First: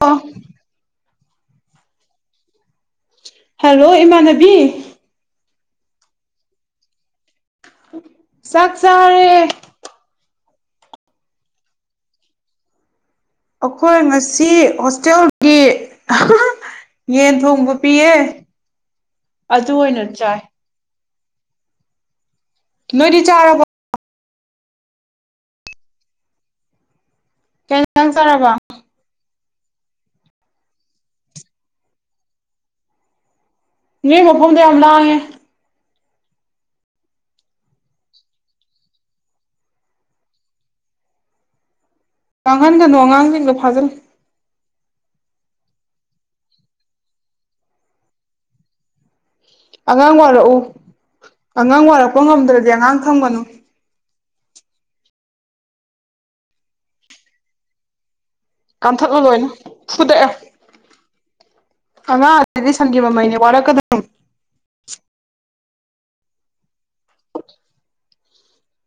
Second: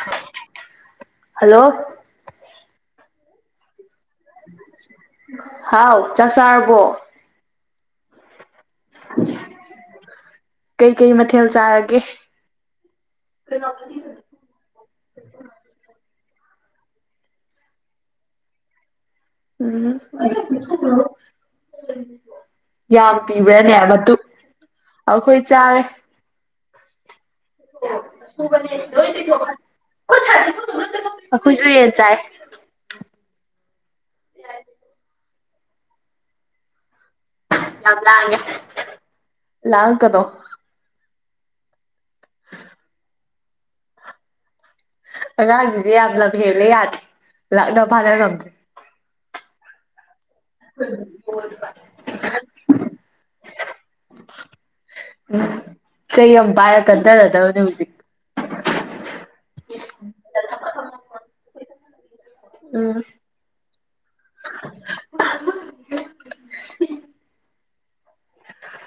ꯑꯣ hello hello ꯏꯃꯥꯟꯅ ꯍꯥꯎ ꯆꯥꯛ ꯆꯥꯔꯕꯣ ꯆꯥꯛ ꯆꯥ ꯀꯩ ꯀꯩ ꯃꯊꯦꯜ ꯆꯥꯔꯒꯦ ꯑꯩꯈꯣꯏ ꯉꯁꯤ ꯍꯣꯁꯇꯦꯜꯒꯤ ꯌꯦꯟ ꯊꯣꯡꯕ ꯄꯤꯌꯦ ꯑꯗꯨ ꯎꯝ ꯑꯣꯏꯅ ꯆꯥꯏ ꯌꯥꯝ ꯅꯣꯏꯗꯤ ꯆꯥꯔꯕꯣ ꯄꯤꯕ꯭ꯔꯅꯦ ꯃꯇꯨꯞ ꯑꯩꯈꯣꯏ ꯆꯥꯔꯦ ꯀꯩ ꯏꯟꯖꯥꯡ ꯆꯥꯔꯕ ꯑꯩꯈꫭꯏꯖꯨ ꯌꯦꯟ ꯆꯥꯏꯌꯦ ꯅꯦ ꯃꯐꯝꯗ ꯌꯥꯝ ꯂꯥꯡꯉꯦ ꯌꯥꯝ ꯂꯥꯡꯉꯦ ꯂꯥꯡꯉꯛꯀꯅꫭ ꯂꯡꯍꯟꯒꯅꫭ ꯑꯉꯥꯡꯁꯤꯡꯗꯣ ꯐꯥꯖꯜ ꯑꯉꯥꯡꯖꯤꯡꯖꯦ ꯌꯥꯝ ꯂꯝ ꯍꯦꯜꯂꯦ ꯌꯥꯗꯦ ꯂꯛꯅꯕ ꯐꯥꯅ ꯉꯝꯗ꯭ꯔꯦ ꯑꯉꯥꯡ ꯋꯥꯔꯛꯎ ꯑꯉꯥꯡ ꯋꯥꯔꯛꯄ ꯉꯝꯗ꯭ꯔꯗꯤ ꯑꯉꯥꯡ ꯊꯝꯒꯅꯨ ꯎꯝ ꯆꯩ ꯑꯃ ꯄꯥꯏꯔ ꯀꯟꯗꯔꯗꯕꯅꯦ ꯍꯧꯖꯤꯛ ꯀꯟꯊꯠꯂꫭ ꯂꯣꯏꯅ ꯐꯨꯗꯛꯑꯦ ꯑꯉꯥꯡ ꯖꯤꯗꯤ ꯎꯝ ꯁꯟꯒꯤ ꯃꯃꯩꯅꯦ ꯋꯥꯔꯛꯀꯗꯕꯅꯦ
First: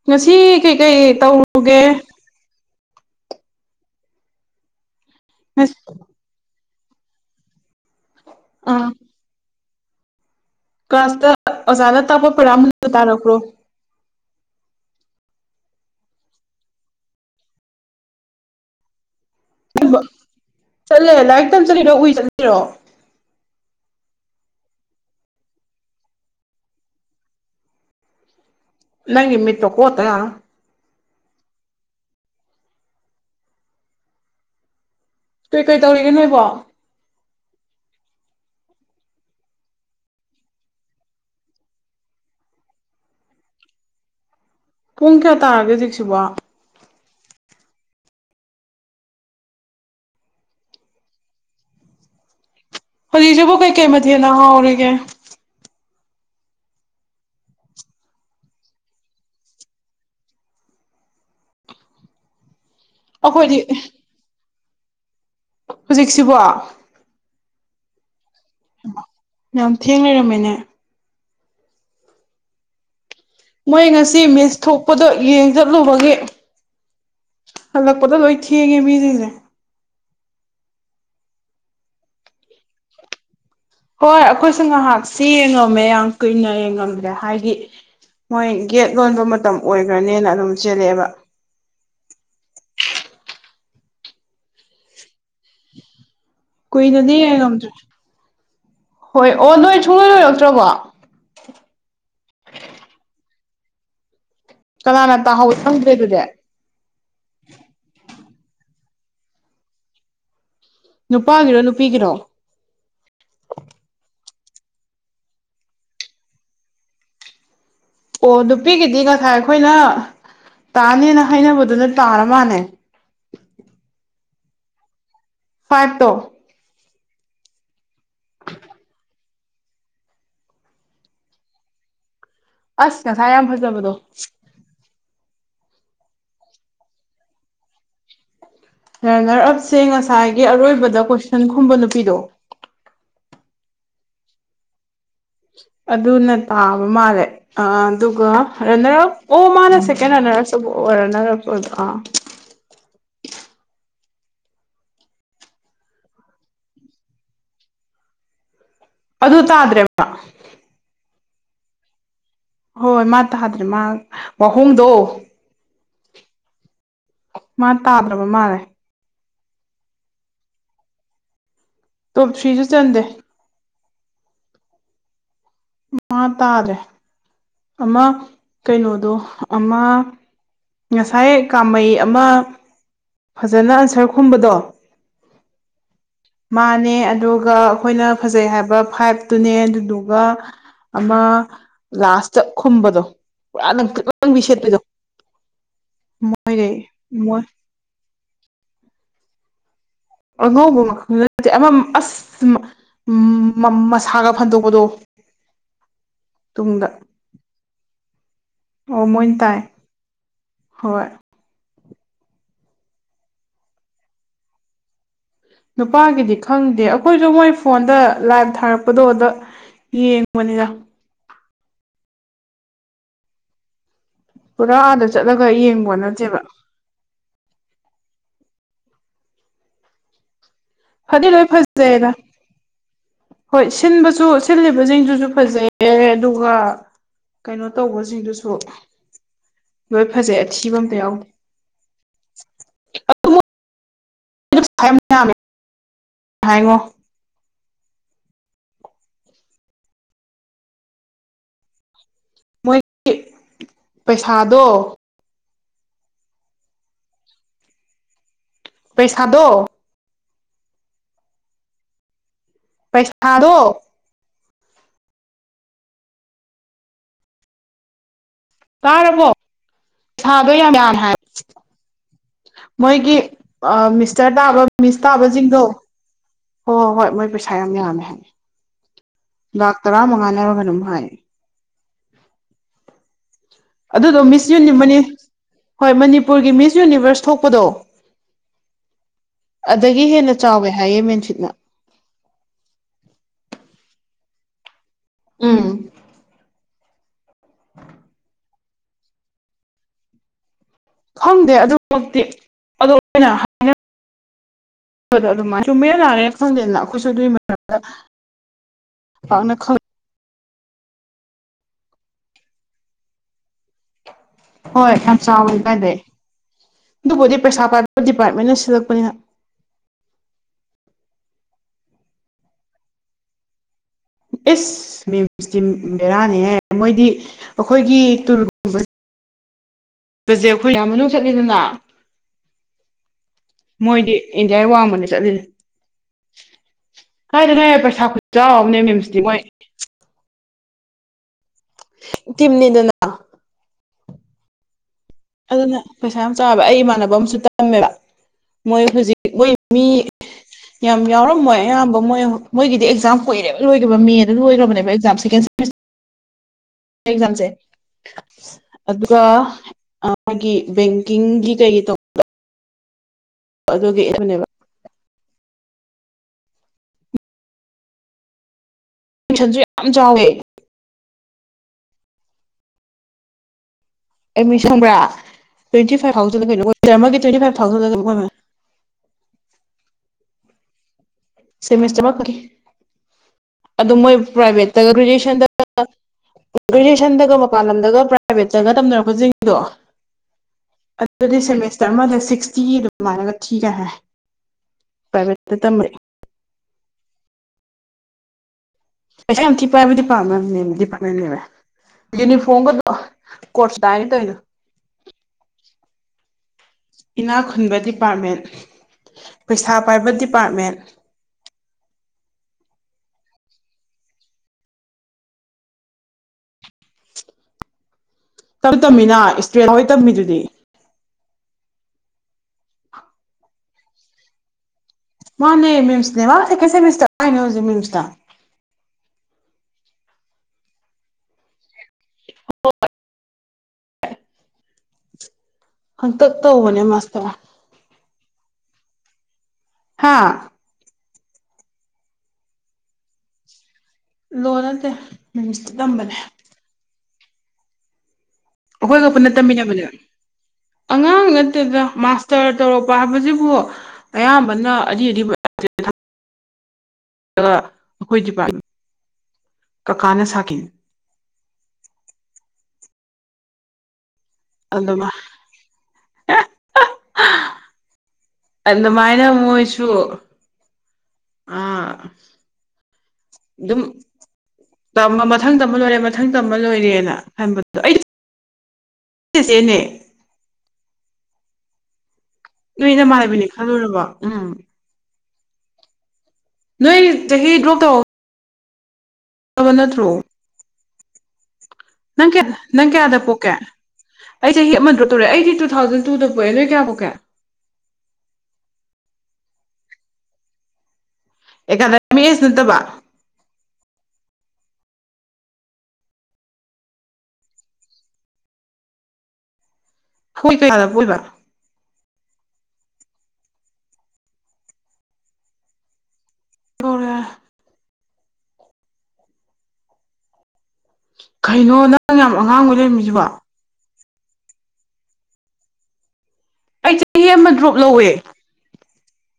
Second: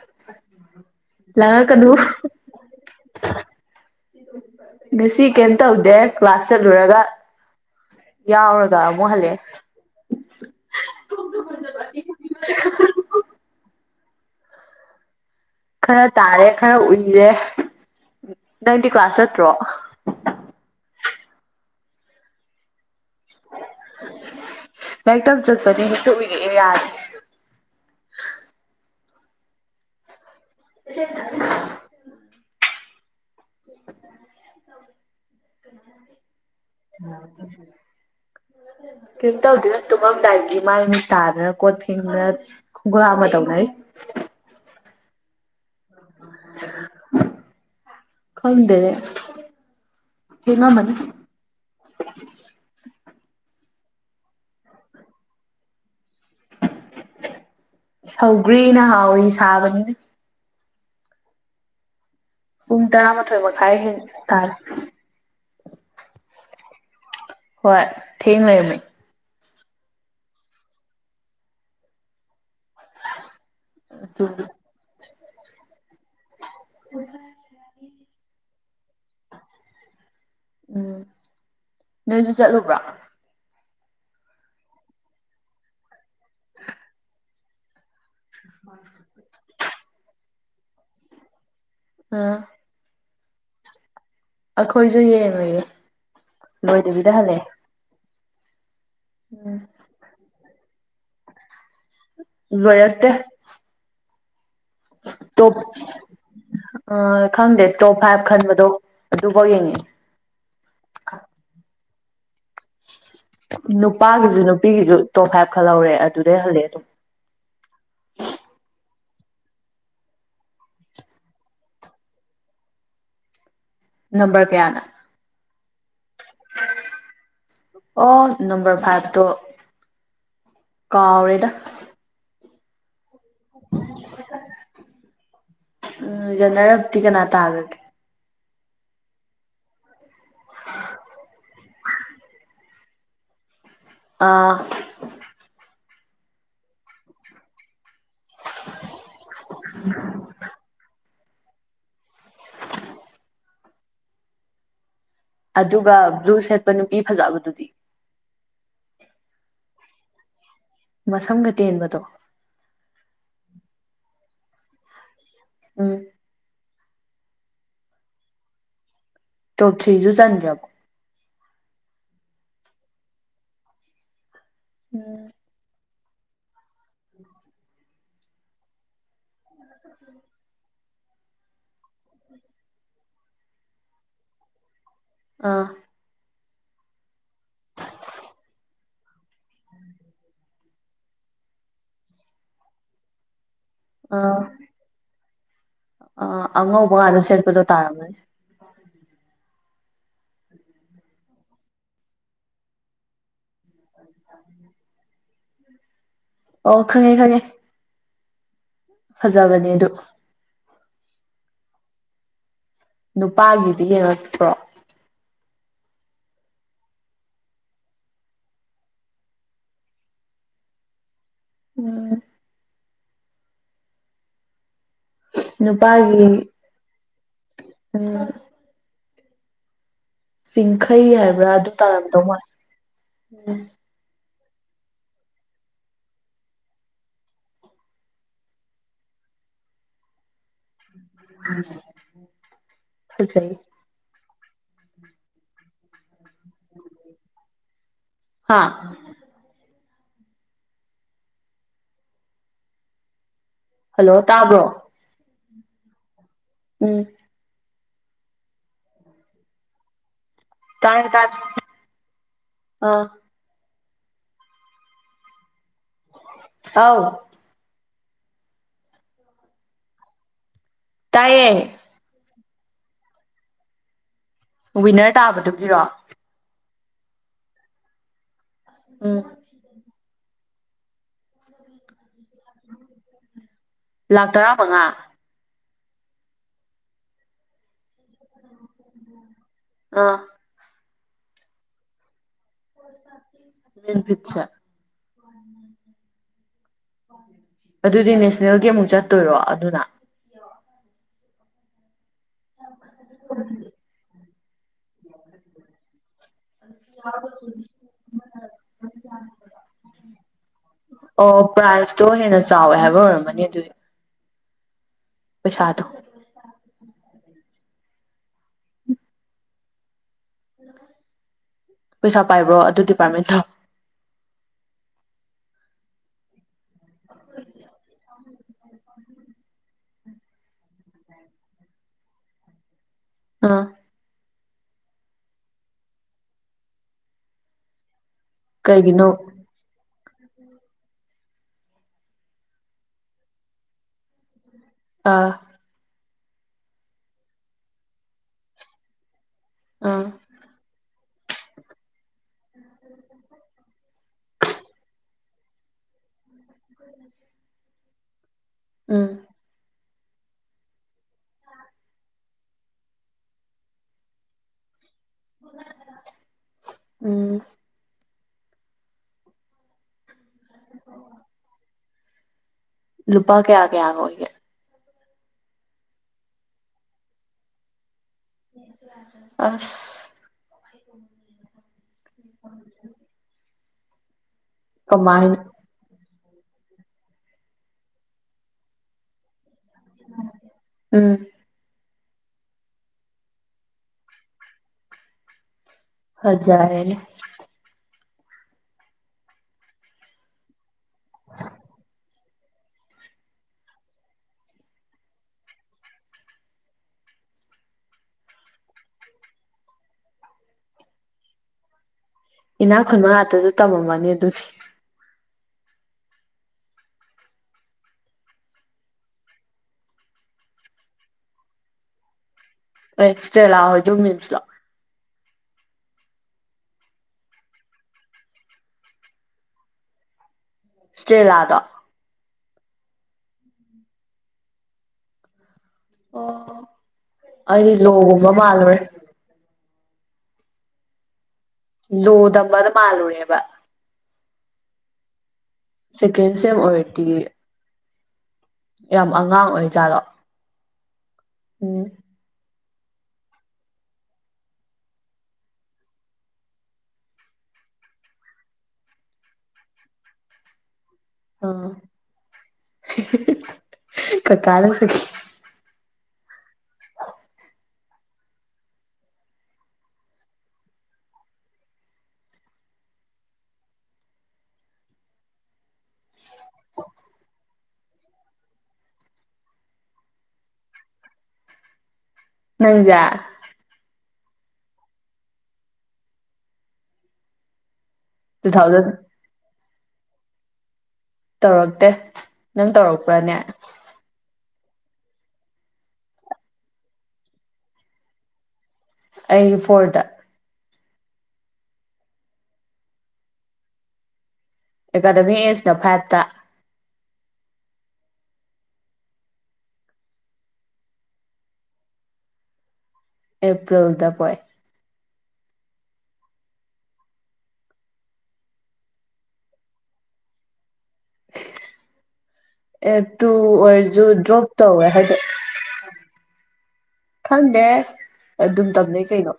ꯉꯁꯤ ꯀꯩ ꯀꯩ ꯇꯧꯒꯦ ꯂꯥꯡꯉꯛꯀꯅꯨ ꯉꯁꯤ ꯀꯩꯝ ꯇꯧꯗꯦ ꯀ꯭ꯂꯥꯁ ꯆꯠꯂꯨꯔꯒ ꯌꯥꯎꯔꯒ ꯑꯥ ꯑꯃꯨꯛ ꯍꯜꯂꯛꯑꯦ ꯀ꯭ꯂꯥꯁꯇ ꯑꯣꯖꯥꯅ ꯇꯥꯛꯄ ꯄꯥꯔꯥ ꯃꯨꯟꯅ ꯇꯥꯔꯛꯄꯔꫭ ꯈꯔ ꯇꯥꯔꯦ ꯈꯔ ꯎꯏꯔꯦ ꯅꯪꯗꯤ ꯀ꯭ꯂꯥꯁ ꯆꯠꯇ꯭ꯔꯣ ꯆꯠꯂꯦ ꯂꯥꯏꯔꯤꯛ ꯇꯝ ꯆꯠꯂꯤꯔꯣ ꯎꯨꯏ ꯆꯠꯂꯤꯔꯣ ꯂꯥꯏꯔꯤꯛꯇꯝ ꯆꯠꯄꯅꯦ ꯍꯦꯛꯇ ꯎꯨꯏꯔꯛꯑꯦ ꯌꯥꯗꯦ ꯅꯪꯒꯤ ꯃꯤꯠꯇꯣ ꯀꯣꯠꯇ ꯌꯤꯔꯔꯣꯏ ꯑꯗꯨ [unintelligible] ꯀꯩꯀꯩ ꯇꯧꯔꯤꯒꯦ ꯅꯣꯏꯕꯣ ꯎ [unintelligible] [inaudible] ꯀꯩꯝ ꯇꯧꯗꯦꯗ ꯇꯨꯝꯃꯝꯗꯥꯏꯒꯤ ꯃꯥꯏ ꯃꯤ ꯇꯥꯗꯅ ꯀꯣꯟ ꯐꯦꯡꯗꯅ ꯈꯣꯡꯈꯨꯠ ꯍꯥꯝꯗꯅ ꯇꯧꯅꯔꯤ ꯄꯨꯡ ꯀꯌꯥ ꯇꯥꯔꯒꯦ ꯍꯧꯖꯤꯛꯁꯤꯕꯣ ꯈꯗꯦꯅꯦ ꯊꯦꯡꯉꯝꯃꯅꯤ ꯍꯧꯖꯤꯛꯁꯤꯕꯨ ꯀꯩꯀꯩ ꯃꯊꯦꯟꯅ ꯍꯥꯎꯔꯤꯒꯦ ꯁꯧꯒ꯭ꯔꯤꯅ ꯍꯥꯎꯔꯤ ꯁꯥꯕꯅꯤꯅ ꯄꯨꯡ ꯇꯔꯥꯃꯥꯊꯣꯏ ꯑꯩꯈꯣꯏꯗꯤ ꯃꯈꯥꯏ ꯍꯦꯟ ꯇꯥꯔꯦ ꯍꯧꯖꯤꯛꯁꯤꯕꯣ ꯍꯣꯏ ꯊꯦꯡ ꯂꯩꯔꯝꯃꯦ ꯌꯥꯝ ꯊꯦꯡ ꯂꯩꯔꯝꯃꯦꯅꯦ ꯃꯣꯏ ꯉꯁꯤ ꯑꯗꯨꯕꯨ ꯃꯤꯁ ꯊꯣꯛꯄꯗꯣ ꯌꯦꯡ ꯆꯠꯂꯨꯕꯒꯤ ꯎꯝ [inaudible] ꯍꯜꯂꯛꯄꯗ ꯂꯣꯏ ꯊꯦꯡꯉꯦ ꯃꯤ ꯁꯤꯡꯁꯦ ꯎꯝ ꯅꯣꯏꯁꯨ ꯆꯠꯂꯨꯕ꯭ꯔꯣ ꯍꯣꯏ ꯑꯩꯈꯣꯏꯁꯨ ꯉꯥꯏꯍꯥꯛꯁꯤ ꯌꯦꯡꯉꯝꯃꯦ ꯌꯥꯝ ꯀꯨꯏꯅ ꯌꯦꯡꯉꯝꯗ꯭ꯔꯦ ꯍꯥꯏꯗꯤ ꯃꯣꯏ ꯒꯦꯠ ꯂꯣꯟꯕ ꯃꯇꯝ ꯑꯣꯏꯈ꯭ꯔꯅꯦꯅ ꯑꯗꯨꯝ ꯆꯦꯜꯂꯛꯑꯦꯕ ꯎꯝ ꯑꯩꯈꯣꯏꯁꯨ ꯌꯦꯡꯉꯨꯏꯌꯦ ꯂꯣꯏꯗꯕꯤꯗ ꯀꯨꯏꯅꯗ ꯍꯜꯂꯛꯑꯦ ꯌꯦꯡꯉꯝꯗ꯭ꯔꯦ ꯍꯣꯏ ꯑꯣ ꯅꯣꯏ ꯁꯨꯡꯂꯣꯏ ꯂꯣꯏꯔꯛꯇ꯭ꯔꯕꯣ ꯂꯣꯏꯔꯛꯇꯦ ꯀꯅꯥꯅ ꯇꯥꯍꯧ ꯇꯣꯞ ꯈꯪꯗ꯭ꯔꯦ ꯑꯗꯨꯗꯤ ꯑꯥ ꯈꯪꯗꯦ ꯇꯣꯞ ꯐꯥꯏꯚ ꯈꯟꯕꯗꯣ ꯑꯗꯨꯐꯥꯎ ꯌꯦꯡꯉꯦ ꯅꯨꯄꯥꯒꯤꯔꯣ ꯅꯨꯄꯤꯒꯤꯔꯣ ꯅꯨꯄꯥꯒꯤꯁꯨ ꯅꯨꯄꯤꯒꯤꯁꯨ ꯇꯣꯞ ꯐꯥꯏꯚ ꯈꯜꯍꯧꯔꯦ ꯑꯗꯨꯗꯩ ꯍꯜꯂꯦ ꯑꯗꯨꯝ ꯑꯣ ꯅꯨꯄꯤꯒꯤꯗꯤ ꯉꯁꯥꯏ ꯑꯩꯈꯣꯏꯅ ꯇꯥꯅꯦꯅ ꯍꯥꯏꯅꯕꯗꯨꯅ ꯇꯥꯔ ꯃꯥꯜꯅꯦ ꯅꯝꯕꯔ ꯀꯌꯥꯅ ꯐꯥꯏꯚꯇꯣ ꯑꯣ ꯅꯝꯕꯔ ꯐꯥꯏꯚ ꯇꯣ ꯀꯥꯎꯔꯦꯗ ꯑꯁ ꯉꯁꯥ ꯌꯥꯝ ꯐꯖꯕꯗꯣ ꯎꯝ ꯅꯔꯛꯇꯤ ꯀꯅꯥ ꯇꯥꯒꯦ ꯔꯟꯅꯔ ꯑꯞꯁꯦ ꯉꯁꯥꯏꯒꯤ ꯑꯔꯣꯏꯕꯗ ꯀꯣꯏꯁꯟ ꯈꯨꯝꯕ ꯅꯨꯄꯤꯗꯣ ꯑꯥ ꯑꯗꯨꯅ ꯇꯥꯕ ꯃꯥꯜꯂꯦ ꯑ ꯑꯗꯨꯒ ꯔꯟꯅꯔ ꯑꯞ ꯑꯣ ꯃꯥꯅ ꯁꯦꯀꯦꯟ ꯔꯟꯅꯔ ꯑꯞꯁꯨ ꯔꯟꯅꯔ ꯑꯞ ꯁꯨ ꯑꯣꯏꯕ ꯑꯥ ꯑꯗꯨꯒ ꯕ꯭ꯂꯨ ꯁꯦꯠꯄ ꯅꯨꯄꯤ ꯐꯖꯕꯗꯨꯗꯤ ꯑꯗꯨ ꯇꯥꯗ꯭ꯔꯦꯃꯥ ꯃꯁꯝꯒ ꯇꯦꯟꯕꯗꯣ ꯍꯣꯏ ꯃꯥ ꯇꯥꯗ꯭ꯔꯦ ꯃꯥ ꯋꯥꯍꯣꯡꯗꯣ ꯎꯝ ꯃꯥ ꯇꯥꯗ꯭ꯔꯕ ꯃꯥꯜꯂꯦ ꯇꯣꯞ ꯊ꯭ꯔꯤꯁꯨ ꯆꯟꯈ꯭ꯔꯕꯣ ꯇꯣꯞ ꯊ꯭ꯔꯤꯁꯨ ꯆꯟꯗꯦ ꯎꯝ ꯃꯥ ꯇꯥꯗ꯭ꯔꯦ ꯑꯃ ꯀꯩꯅꯣꯗꯣ ꯑꯃ ꯉꯁꯥꯏ ꯀꯥꯃꯩ ꯑꯃ ꯐꯖꯅ ꯑꯟꯁꯔ ꯈꯨꯝꯕꯗꯣ ꯑꯥ ꯃꯥꯅꯦ ꯑꯗꯨꯒ ꯑꯩꯈꯣꯏꯅ ꯐꯖꯩ ꯍꯥꯏꯕ ꯐꯥꯏꯚꯇꯨꯅꯦ ꯑꯗꯨꯗꯨꯒ ꯑꯃ ꯂꯥꯁꯇꯥ ꯈꯨꯝꯕꯗꯣ ꯄꯨꯔꯥ ꯂꯥꯡꯇ꯭ꯔꯤꯛ ꯂꯥꯡꯕꯤ ꯑꯥ ꯁꯦꯠꯕꯗꯣ ꯑꯥ ꯑꯉꯧꯕ ꯉꯥꯛꯇ ꯃꯣꯏ ꯁꯦꯠꯄꯗꯣ ꯇꯥꯔꯝꯒꯅꯤ ꯑꯉꯧꯕ ꯃꯈꯜ ꯅꯠꯇꯦ ꯑꯃ ꯑꯁ ꯃꯁꯥꯒ ꯐꯟꯗꯣꯛꯄꯗꯣ ꯑꯣ ꯇꯨꯡꯗ ꯈꯪꯉꯦ ꯈꯪꯉꯦ ꯑꯣ ꯃꯣꯏꯅ ꯇꯥꯏ ꯐꯖꯕꯅꯦ ꯑꯗꯨ ꯍꯣꯏ ꯅꯨꯄꯥꯒꯤꯗꯤ ꯌꯦꯡꯉꯛꯇ꯭ꯔꯣ ꯅꯨꯄꯥꯒꯤꯗꯤ ꯈꯪꯗꯦ ꯑꯩꯈꯣꯏꯁꯨ ꯃꯣꯏ ꯐꯣꯟꯗ ꯂꯥꯏꯚ ꯊꯥꯔꯛꯄꯗꯣ ꯑꯗ ꯌꯦꯡꯕꯅꯤꯗ ꯎꯝ ꯄꯨꯔꯥ ꯑꯗ ꯆꯠꯂꯒ ꯌꯦꯡꯕ ꯅꯨꯄꯥꯒꯤ ꯅꯠꯇꯦꯕ ꯎꯝ ꯆꯤꯡꯈꯩ ꯐꯗꯤ ꯂꯣꯏ ꯍꯥꯏꯕ꯭ꯔꯥ ꯑꯗꯨ ꯐꯖꯩꯗ ꯇꯥꯔꯝꯗꯧ ꯃꯥꯜꯂꯦ ꯍꯣꯏ ꯁꯤꯟꯕꯁꯨ ꯁꯤꯜꯂꯤꯕꯁꯤꯡꯗꯨꯁꯨ ꯐꯖꯩꯌꯦ ꯑꯗꯨꯒ ꯀꯩꯅꯣ ꯇꯧꯕꯁꯤꯡꯗꯨꯁꯨ ꯂꯣꯏ ꯐꯖꯩ ꯑꯊꯤꯕ ꯑꯝꯇ ꯌꯥꯎꯗꯦ ꯍꯆ [inaudible] ꯃꯦ ꯍꯥꯏꯉꯣ [inaudible] ꯍꯥꯥ ꯃꯣꯏꯒꯤ ꯍꯜꯂꯣ ꯇꯥꯕ꯭ꯔꯣ ꯄꯩꯁꯥꯗꯣ ꯎꯝ ꯄꯩꯁꯥꯗꯣ ꯇꯥꯔꯦ ꯇꯥꯔꯦ ꯑꯥ ꯄꯩꯁꯥꯗꯣ ꯑꯥꯎ ꯀꯥꯔꯕꯣ ꯁꯥꯗꯣꯏ ꯌꯥꯝ ꯌꯥꯝꯃꯦ ꯍꯥꯏ ꯇꯥꯏꯌꯦ ꯃꯣꯏꯒꯤ ꯑꯥ ꯃꯤꯁꯇꯔ ꯇꯥꯕ ꯃꯤꯁ ꯋꯤꯟꯅꯔ ꯇꯥꯕꯁꯤꯡꯗꯣ ꯇꯥꯕꯗꯨꯒꯤꯔꯣ ꯍꯣꯏ ꯍꯣꯏ ꯃꯣꯏ ꯄꯩꯁꯥ ꯌꯥꯝ ꯌꯥꯝꯃꯦ ꯍꯥꯏ ꯎꯝ ꯂꯥꯛ ꯇꯔꯥ ꯃꯉꯥꯅꯦ ꯀꯩꯅꯣꯝꯃ ꯍꯥꯢ ꯑꯗꯨꯗꯣ ꯂꯥꯛ ꯃꯤꯁ ꯇꯔꯥꯃꯉꯥ ꯌꯨꯅꯤꯕꯅꯤ ꯍꯣꯏ ꯃꯅꯤꯄꯨꯔꯒꯤ ꯃꯤꯁ ꯌꯨꯅꯤꯚꯔꯁ ꯊꯣꯛꯄꯗꯣ ꯑꯗꯒꯤ ꯑꯥ ꯍꯦꯟꯅ ꯆꯥꯎꯋꯦ ꯍꯥꯏꯌꯦ ꯃꯦꯟꯐꯤꯠꯅ ꯃꯦꯟꯐꯤꯠꯁꯦ ꯎꯝ ꯑꯗꯨꯗꯤ ꯅꯦꯁꯅꯦꯜꯒꯤ ꯑꯃꯨꯛ ꯆꯠꯇꯣꯏꯔꯣ ꯑꯗꯨꯅ ꯈꯪꯗꯦ ꯑꯗꯨꯃꯛꯇꯤ ꯑ ꯑꯣꯏꯅ ꯍꯥꯏ [inaudible] ꯗ ꯑꯗꯨꯃꯥꯏ ꯆꯨꯝꯃꯦ ꯌꯥꯔꯦ [inaudible] ꯈꯪꯗꯦꯅ ꯑꯩꯈꯣꯏꯁꯨ ꯑꯗꯨꯒꯤ ꯃꯔꯅ ꯑꯣ ꯄ꯭ꯔꯥꯏꯖꯇꯣ ꯍꯦꯟꯅ ꯆꯥꯎꯋꯦ ꯍꯥꯏꯕ ꯑꯣꯏꯔꯝꯃꯅꯤ ꯑꯗꯨꯗꯤ ꯍꯣꯏ ꯌꯥꯝ ꯆꯥꯎꯋꯤ ꯄꯩꯁꯥꯗꯣ ꯀꯥꯏꯗꯩ ꯑꯗꯨꯕꯨꯗꯤ ꯄꯩꯁꯥ ꯄꯥꯏꯕ ꯗꯤꯄꯥꯔꯠꯃꯦꯟꯅ ꯁꯤꯜꯂꯛꯄꯅꯤꯅ ꯄꯩꯁꯥ ꯄꯥꯏꯕ꯭ꯔꯣ ꯑꯗꯨ ꯗꯤꯄꯥꯔꯠꯃꯦꯟ ꯗꯣ ꯑꯦꯁ ꯃꯦꯝꯁꯇꯤ ꯕꯦꯔꯥꯅꯤꯍꯦ ꯃꯣꯏꯗꯤ ꯑꯩꯈꯣꯏꯒꯤ ꯇꯨꯔꯒꯕꯁꯦ ꯑꯩꯈꯣꯏ ꯢꯟꯗꯤꯌꯥ ꯃꯅꯨꯡ ꯆꯠꯂꯤꯗꯅ ꯑꯥ ꯃꯣꯏꯗꯤ ꯏꯟꯗꯤꯌꯥꯒꯤ ꯋꯥꯡꯃꯅꯦ ꯆꯠꯂꯤꯁꯦ ꯀꯥꯏꯗꯩꯅꯣꯍꯦ ꯄꯩꯁꯥ ꯈꯨꯆꯥꯎ ꯑꯃꯅꯦ ꯀꯩꯒꯤꯅꯣ ꯃꯤꯝꯁꯇꯤ ꯃꯣꯢ ꯇꯝꯅꯤꯗꯅ ꯑꯥ ꯑꯗꯨꯅ ꯄꯩꯁꯥ ꯌꯥꯝ ꯆꯥꯎꯑꯦꯕ ꯑꯩ ꯏꯃꯥꯟꯅꯕ ꯑꯃꯁꯨ ꯇꯝꯃꯦꯕ ꯃꯣꯏ ꯍꯧꯖꯤꯛ ꯃꯣꯏ ꯃꯤ ꯑꯥ ꯌꯥꯝ ꯌꯥꯎꯔꯝꯃꯣꯏ ꯑꯌꯥꯝꯕ ꯃꯣꯏ ꯃꯣꯏꯒꯤꯗꯤ ꯑꯦꯛꯖꯥꯝ ꯀꯣꯏꯔꯦ ꯂꯣꯏꯈꯤꯕ ꯃꯦꯗ ꯂꯣꯏꯈ꯭ꯔꯕꯅꯦꯕ ꯑꯦꯛꯖꯥꯝ ꯁꯦꯀꯦꯟ ꯑꯦꯛꯖꯥꯝꯁꯦ ꯎꯝ ꯑꯗꯨꯒ ꯃꯥꯒꯤ ꯕꯦꯡꯀꯤꯡꯒꯤ ꯀꯩꯒꯤ ꯇꯧ ꯑꯗꯨꯒꯤ ꯑꯗꯨꯅꯦꯕ ꯎꯝ ꯁꯟꯁꯨ ꯌꯥꯝ ꯆꯥꯎꯋꯦ [unintelligible] ꯂꯨꯄꯥ ꯀꯌꯥ ꯀꯌꯥ ꯑꯣꯏꯒꯦ ꯑꯦꯠꯃꯤ ꯈꯪꯕ꯭ꯔꯥ ꯇ꯭ꯋꯦꯟꯇꯤꯥꯏꯚ ꯊꯥꯎꯖꯟ ꯀꯩꯅꯣꯔꯃꯒꯤ [inaudible] ꯇ꯭ꯋꯦꯟꯇꯤ ꯐꯥꯏꯚ ꯊꯥꯎꯖꯟꯗ ꯑꯁ ꯁꯤꯦꯃꯤꯁꯇꯔ ꯑꯃ ꯈꯥꯛꯒꯤ ꯑꯗꯨ ꯃꯣꯏ ꯄ꯭ꯔꯥꯏꯚꯦꯠꯇꯒ ꯀꯃꯥꯏꯅ ꯀꯔꯦꯖꯨꯌꯦꯠꯁꯟꯗ ꯒ꯭ꯔꯦꯖꯨꯌꯦꯁꯟꯗꯒ ꯃꯄꯥꯟ ꯂꯝꯗꯒ ꯄ꯭ꯔꯥꯏꯚꯦꯠ ꯇꯒ ꯇꯝꯅꯔꯛꯄꯁꯤꯡꯗꯣ ꯎꯝ ꯑꯗꯨꯗꯤ ꯁꯤꯝ ꯑꯃꯗ ꯁꯤꯛꯁꯇꯤ ꯑꯗꯨꯃꯥꯏꯅꯒ ꯊꯤꯒ ꯍꯥꯏ ꯄ꯭ꯔꯥꯏꯚꯦꯠꯇ ꯇꯝꯕ ꯐꯖꯔꯦꯅꯦ ꯄꯩꯁꯥ ꯌꯥꯝ ꯊꯤ ꯄꯥꯏꯕ ꯗꯤꯄꯥꯠꯃꯦꯟꯅꯦꯃꯦ ꯗꯤꯄꯥꯠꯃꯦꯟꯅꯦꯃꯦ ꯌꯨꯅꯤꯐꯣꯝꯒꯗꯣ ꯀꯣꯠꯁ ꯇꯥꯏꯅ ꯇꯧꯔꯤꯗꯣ ꯏꯅꯥ ꯈꯨꯟꯕ ꯗꯤꯄꯥꯔꯠꯃꯦꯟ ꯄꯩꯁꯥ ꯄꯥꯏꯕ ꯗꯤꯄꯥꯔꯠꯃꯦꯟ ꯏꯅꯥꯛ ꯈꯨꯟꯃ ꯉꯥꯛꯇꯁꯨ ꯇꯝꯃꯝꯃꯅꯤ ꯑꯗꯨꯒꯤ ꯇꯞ ꯇꯝꯃꯤꯅ ꯏꯁꯇ꯭ꯔꯦꯂ ꯍꯣꯏ ꯇꯝꯃꯤꯗꯨꯗꯤ ꯢꯁꯇꯔꯦꯂ ꯍꯣꯢꯗꯣ ꯃꯤꯝꯢꯂꯣ ꯃꯥꯅꯦ ꯃꯤꯃꯅꯦ ꯃꯥ ꯁꯦꯀꯦꯟ ꯁꯤꯃꯤꯁꯇꯔ ꯀꯥꯢꯅꯦ ꯃꯤꯃꯇ ꯢꯁꯇꯔꯦꯂꯥꯗꯣ ꯍꯣꯢ ꯍꯥꯡꯇꯛ ꯑꯣ ꯇꯧꯕꯅꯦ ꯃꯥꯁꯇꯔ ꯑꯩꯗꯤ ꯂꯣꯒꯨꯝꯕ ꯃꯥꯜꯂꯨꯔꯦ ꯍꯥꯥ ꯂꯣ ꯇꯝꯕꯗꯣ ꯃꯥꯜꯂꯨꯔꯦꯕ ꯂꯣ ꯅꯠꯇꯦ ꯃꯤꯃꯁꯇ ꯁꯦꯀꯦꯟ ꯁꯦꯝ ꯑꯣꯏꯔꯗꯤ ꯌꯥꯝ ꯑꯩꯈꯣꯏꯒ ꯄꯨꯟꯅ ꯑꯉꯥꯡ ꯇꯝꯃꯤꯟꯅꯕꯅꯦ ꯑꯣꯏꯖꯥꯠꯂꯣ ꯑꯉꯥꯡ ꯅꯠꯇꯦꯗ ꯎꯝ ꯃꯥꯁꯇꯔ ꯇꯧꯔꯛꯄ ꯍꯥꯏꯕꯁꯤꯕꯨ ꯑꯌꯥꯝꯕꯅ ꯑꯔꯤ ꯑꯔꯤꯕ ꯑꯩꯈꯣꯏ ꯗꯤꯄꯥꯔꯠꯃꯦꯟ ꯀꯀꯥꯅ ꯁꯥꯈꯤꯅꯤ ꯑꯣ ꯀꯥꯀꯥꯅ ꯁꯥꯈꯤ ꯑꯗꯨꯃꯥꯏ ꯑꯗꯨꯃꯥꯏꯅ ꯃꯣꯏꯁꯨ ꯑꯥ ꯑꯗꯨꯝ ꯃꯊꯪ ꯇꯝꯃ ꯂꯣꯏꯔꯦ ꯃꯊꯪ ꯇꯝꯝꯕ ꯂꯣꯏꯔꯦꯅ ꯈꯟꯕꯗꯣ ꯑꯩ ꯆꯦꯆꯦꯅꯦ ꯅꯣꯏ ꯅꯪꯁꯦ ꯅꯃꯥꯟꯅꯕꯤꯅꯦ ꯈꯜꯂꯨꯔꯕꯣ ꯎꯝ ꯅꯣꯏ ꯆꯍꯤ ꯗ꯭ꯔꯣꯞ ꯇꯧ ꯇꯨ ꯊꯥꯎꯖꯟ ꯇꯕ ꯅꯠꯇ꯭ꯔꯣ ꯇꯧꯔꯛꯇꯦ ꯅꯪ ꯀꯦ ꯅꯪ ꯀꯥꯌꯥꯗ ꯄꯣꯛꯒꯦ ꯑꯩ ꯆꯍꯤ ꯑꯃ ꯗꯔꯣꯞ ꯇꯧꯔꯛꯑꯦ ꯑꯩꯗꯤ ꯇꯨ ꯊꯥꯎꯖꯟ ꯇꯨꯗ ꯄꯣꯛꯑꯦ ꯅꯣꯏ ꯀꯌꯥ ꯄꯣꯛꯀꯦ ꯑꯩ ꯐꯣꯔꯗ ꯑꯦꯀꯥꯗꯃꯤꯁ ꯌꯦꯁ ꯅꯠꯇꯕ ꯑꯦꯀꯥꯗꯃꯤꯛ ꯑꯦꯖꯅ ꯐꯥꯏꯞꯇ ꯍꯣꯏ ꯀꯩꯌꯥꯗ ꯄꯣꯛꯏꯕ ꯑꯦꯄ꯭ꯔꯤꯜꯗ ꯄꯣꯛꯑꯦ ꯍꯧꯔꯦ ꯀꯩꯅꯣ ꯅꯪ ꯌꯥꯝ ꯑꯉꯥꯡ ꯑꯣꯏ ꯑꯦ ꯂꯩꯔꯝꯃꯤꯖꯤꯕꯣ ꯇꯨ ꯑꯣꯏꯔꯁꯨ ꯗ꯭ꯔꯣꯞ ꯇꯧꯋꯦ ꯍꯥꯏꯗꯤ ꯑꯩ ꯆꯍꯤ ꯑꯃ ꯈꯪꯗꯦ ꯗ꯭ꯔꯣꯞ ꯂꯧꯋꯦ ꯑꯗꯨꯝ ꯇꯝꯅꯩ ꯀꯩꯅꯣ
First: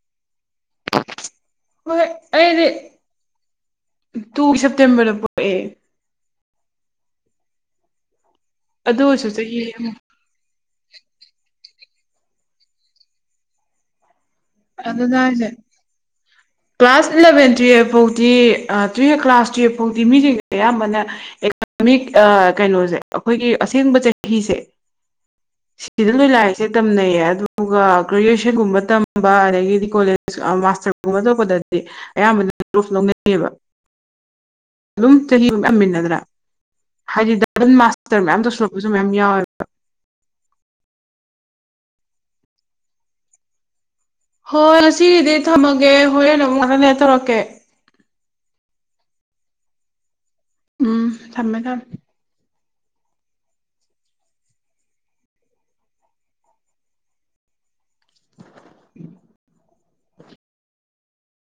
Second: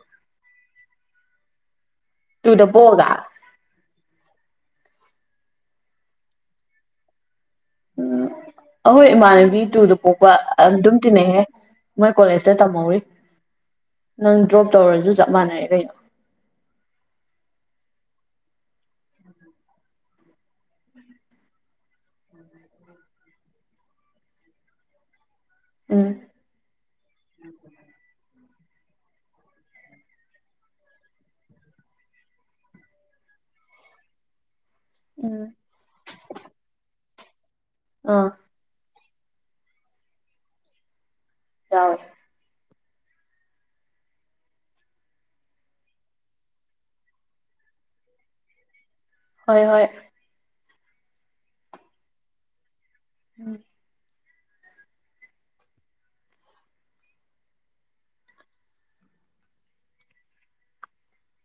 ꯍꯣꯏ ꯑꯩꯗꯤ ꯇꯨꯗ ꯄꯣꯛꯑꯒ ꯇꯨꯒꯤ ꯁꯦꯞꯇꯦꯝꯕꯔꯗ ꯄꯣꯛꯑꯦ ꯎꯝ ꯑꯗꯨ ꯑꯍꯣꯏ ꯑꯣꯏꯔꯁꯨ ꯆꯍꯤ ꯏꯃꯥꯟꯅꯕꯤ ꯑꯃ ꯇꯨꯗ ꯄꯣꯛ ꯑꯗꯨꯝ ꯇꯤꯟꯅꯩꯍꯦ ꯃꯣꯏ ꯀꯣꯂꯦꯖꯇ ꯇꯝꯍꯧꯔꯤ ꯅꯪ ꯗ꯭ꯔꯣꯞ ꯇꯧꯔꯁꯨ ꯑꯗꯨꯅꯦ ꯆꯞ ꯍꯥꯏꯖꯦ ꯃꯥꯟꯅꯩ ꯀꯩꯅꯣ ꯀ꯭ꯂꯥꯁ ꯏꯂꯚꯦꯟ ꯇꯨꯌꯦꯐ ꯐꯥꯎꯗꯤ ꯑ ꯇꯨꯌꯦꯐ ꯀ꯭ꯂꯥꯁ ꯇꯨꯌꯦꯐ ꯐꯥꯎꯗꯤ ꯃꯤꯁꯤꯡꯖꯦ ꯑꯌꯥꯝꯕꯅ ꯑꯦꯀꯥꯗꯃꯤꯛ ꯑ ꯀꯩꯅꯣꯖꯦ ꯑꯩꯈꯣꯏꯒꯤ ꯑꯁꯦꯡꯕ ꯆꯍꯤꯁꯦ ꯁꯤꯗ ꯎꯝ ꯂꯣꯏ ꯂꯥꯏꯔꯤꯁꯦ ꯇꯝꯅꯩꯌꯦ ꯑꯗꯨꯒ ꯒ꯭ꯔꯦꯖꯨꯋꯦꯁꯟꯒꯨꯝꯕ ꯇꯝ ꯨꯕ ꯑꯗꯒꯤꯗꯤ ꯀꯣꯂꯦꯖ ꯃꯥꯁꯇꯔꯒꯨꯝꯕ ꯇꯧꯕꯗꯗꯤ ꯑꯌꯥꯝꯕꯅ ꯄ꯭ꯔꯨꯐ ꯂꯧꯅꯩꯌꯦꯕ ꯑꯗꯨꯝ ꯎꯝ [unintelligible] ꯍꯥꯏꯗꯤ ꯗꯕꯜ ꯃꯥꯁꯇꯔ ꯑꯥ ꯃꯌꯥꯝ ꯇꯧꯁꯜꯂꯛ ꯄꯁꯨ ꯃꯌꯥꯝ ꯌꯥꯎꯋꯦꯕ ꯌꯥꯎꯋꯦ ꯍꯣꯏ ꯉꯥꯁꯤꯒꯤꯗꯤ ꯊꯝꯃꯒꯦ ꯍꯣꯔꯦꯟ ꯑꯃꯨꯛ ꯉꯥꯛꯇꯪ ꯂꯩꯔꯥ ꯇꯧꯔꯛꯀꯦ ꯍꯣꯏ ꯍꯣꯏ ꯎꯝ ꯊꯝꯃꯦ ꯊꯝꯃꯦ [inaudible] [inaudible]